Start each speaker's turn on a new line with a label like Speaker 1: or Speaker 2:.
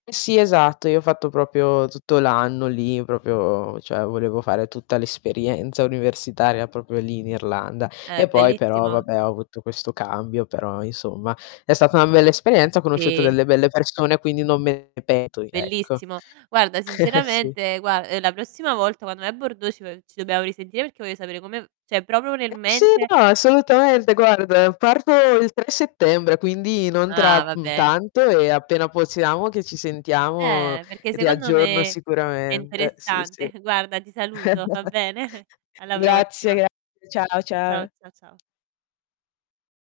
Speaker 1: Sì, esatto, io ho fatto proprio tutto l'anno lì, proprio cioè volevo fare tutta l'esperienza universitaria proprio lì in Irlanda,
Speaker 2: Eh,
Speaker 1: e poi però
Speaker 2: bellissimo.
Speaker 1: vabbè, ho avuto questo cambio però, insomma, è stata una bella esperienza, ho conosciuto
Speaker 2: Sì.
Speaker 1: delle belle persone quindi non me ne pento di ecco.
Speaker 2: Bellissimo. Guarda,
Speaker 1: Sì.
Speaker 2: sinceramente gua ehm, la prossima volta quando vai a bordo ci vo ci dobbiamo risentire perché voglio sapere come v cioè proprio nel
Speaker 1: Eh, sì,
Speaker 2: mente
Speaker 1: no, assolutamente guarda parto il 3 settembre quindi, non
Speaker 2: Ah,
Speaker 1: tra, mhmm,
Speaker 2: vabbè.
Speaker 1: tanto e appena possiamo che ci sentiamo,
Speaker 2: Eh, perché
Speaker 1: ti
Speaker 2: secondo
Speaker 1: aggiorno
Speaker 2: me è
Speaker 1: sicuramente. Sì, sì.
Speaker 2: interessante. Guarda ti saluto, va bene? Alla
Speaker 1: Grazie,
Speaker 2: prossima.
Speaker 1: grazie. Ciao,
Speaker 2: Ciao, cia
Speaker 1: ciao.
Speaker 2: ciao.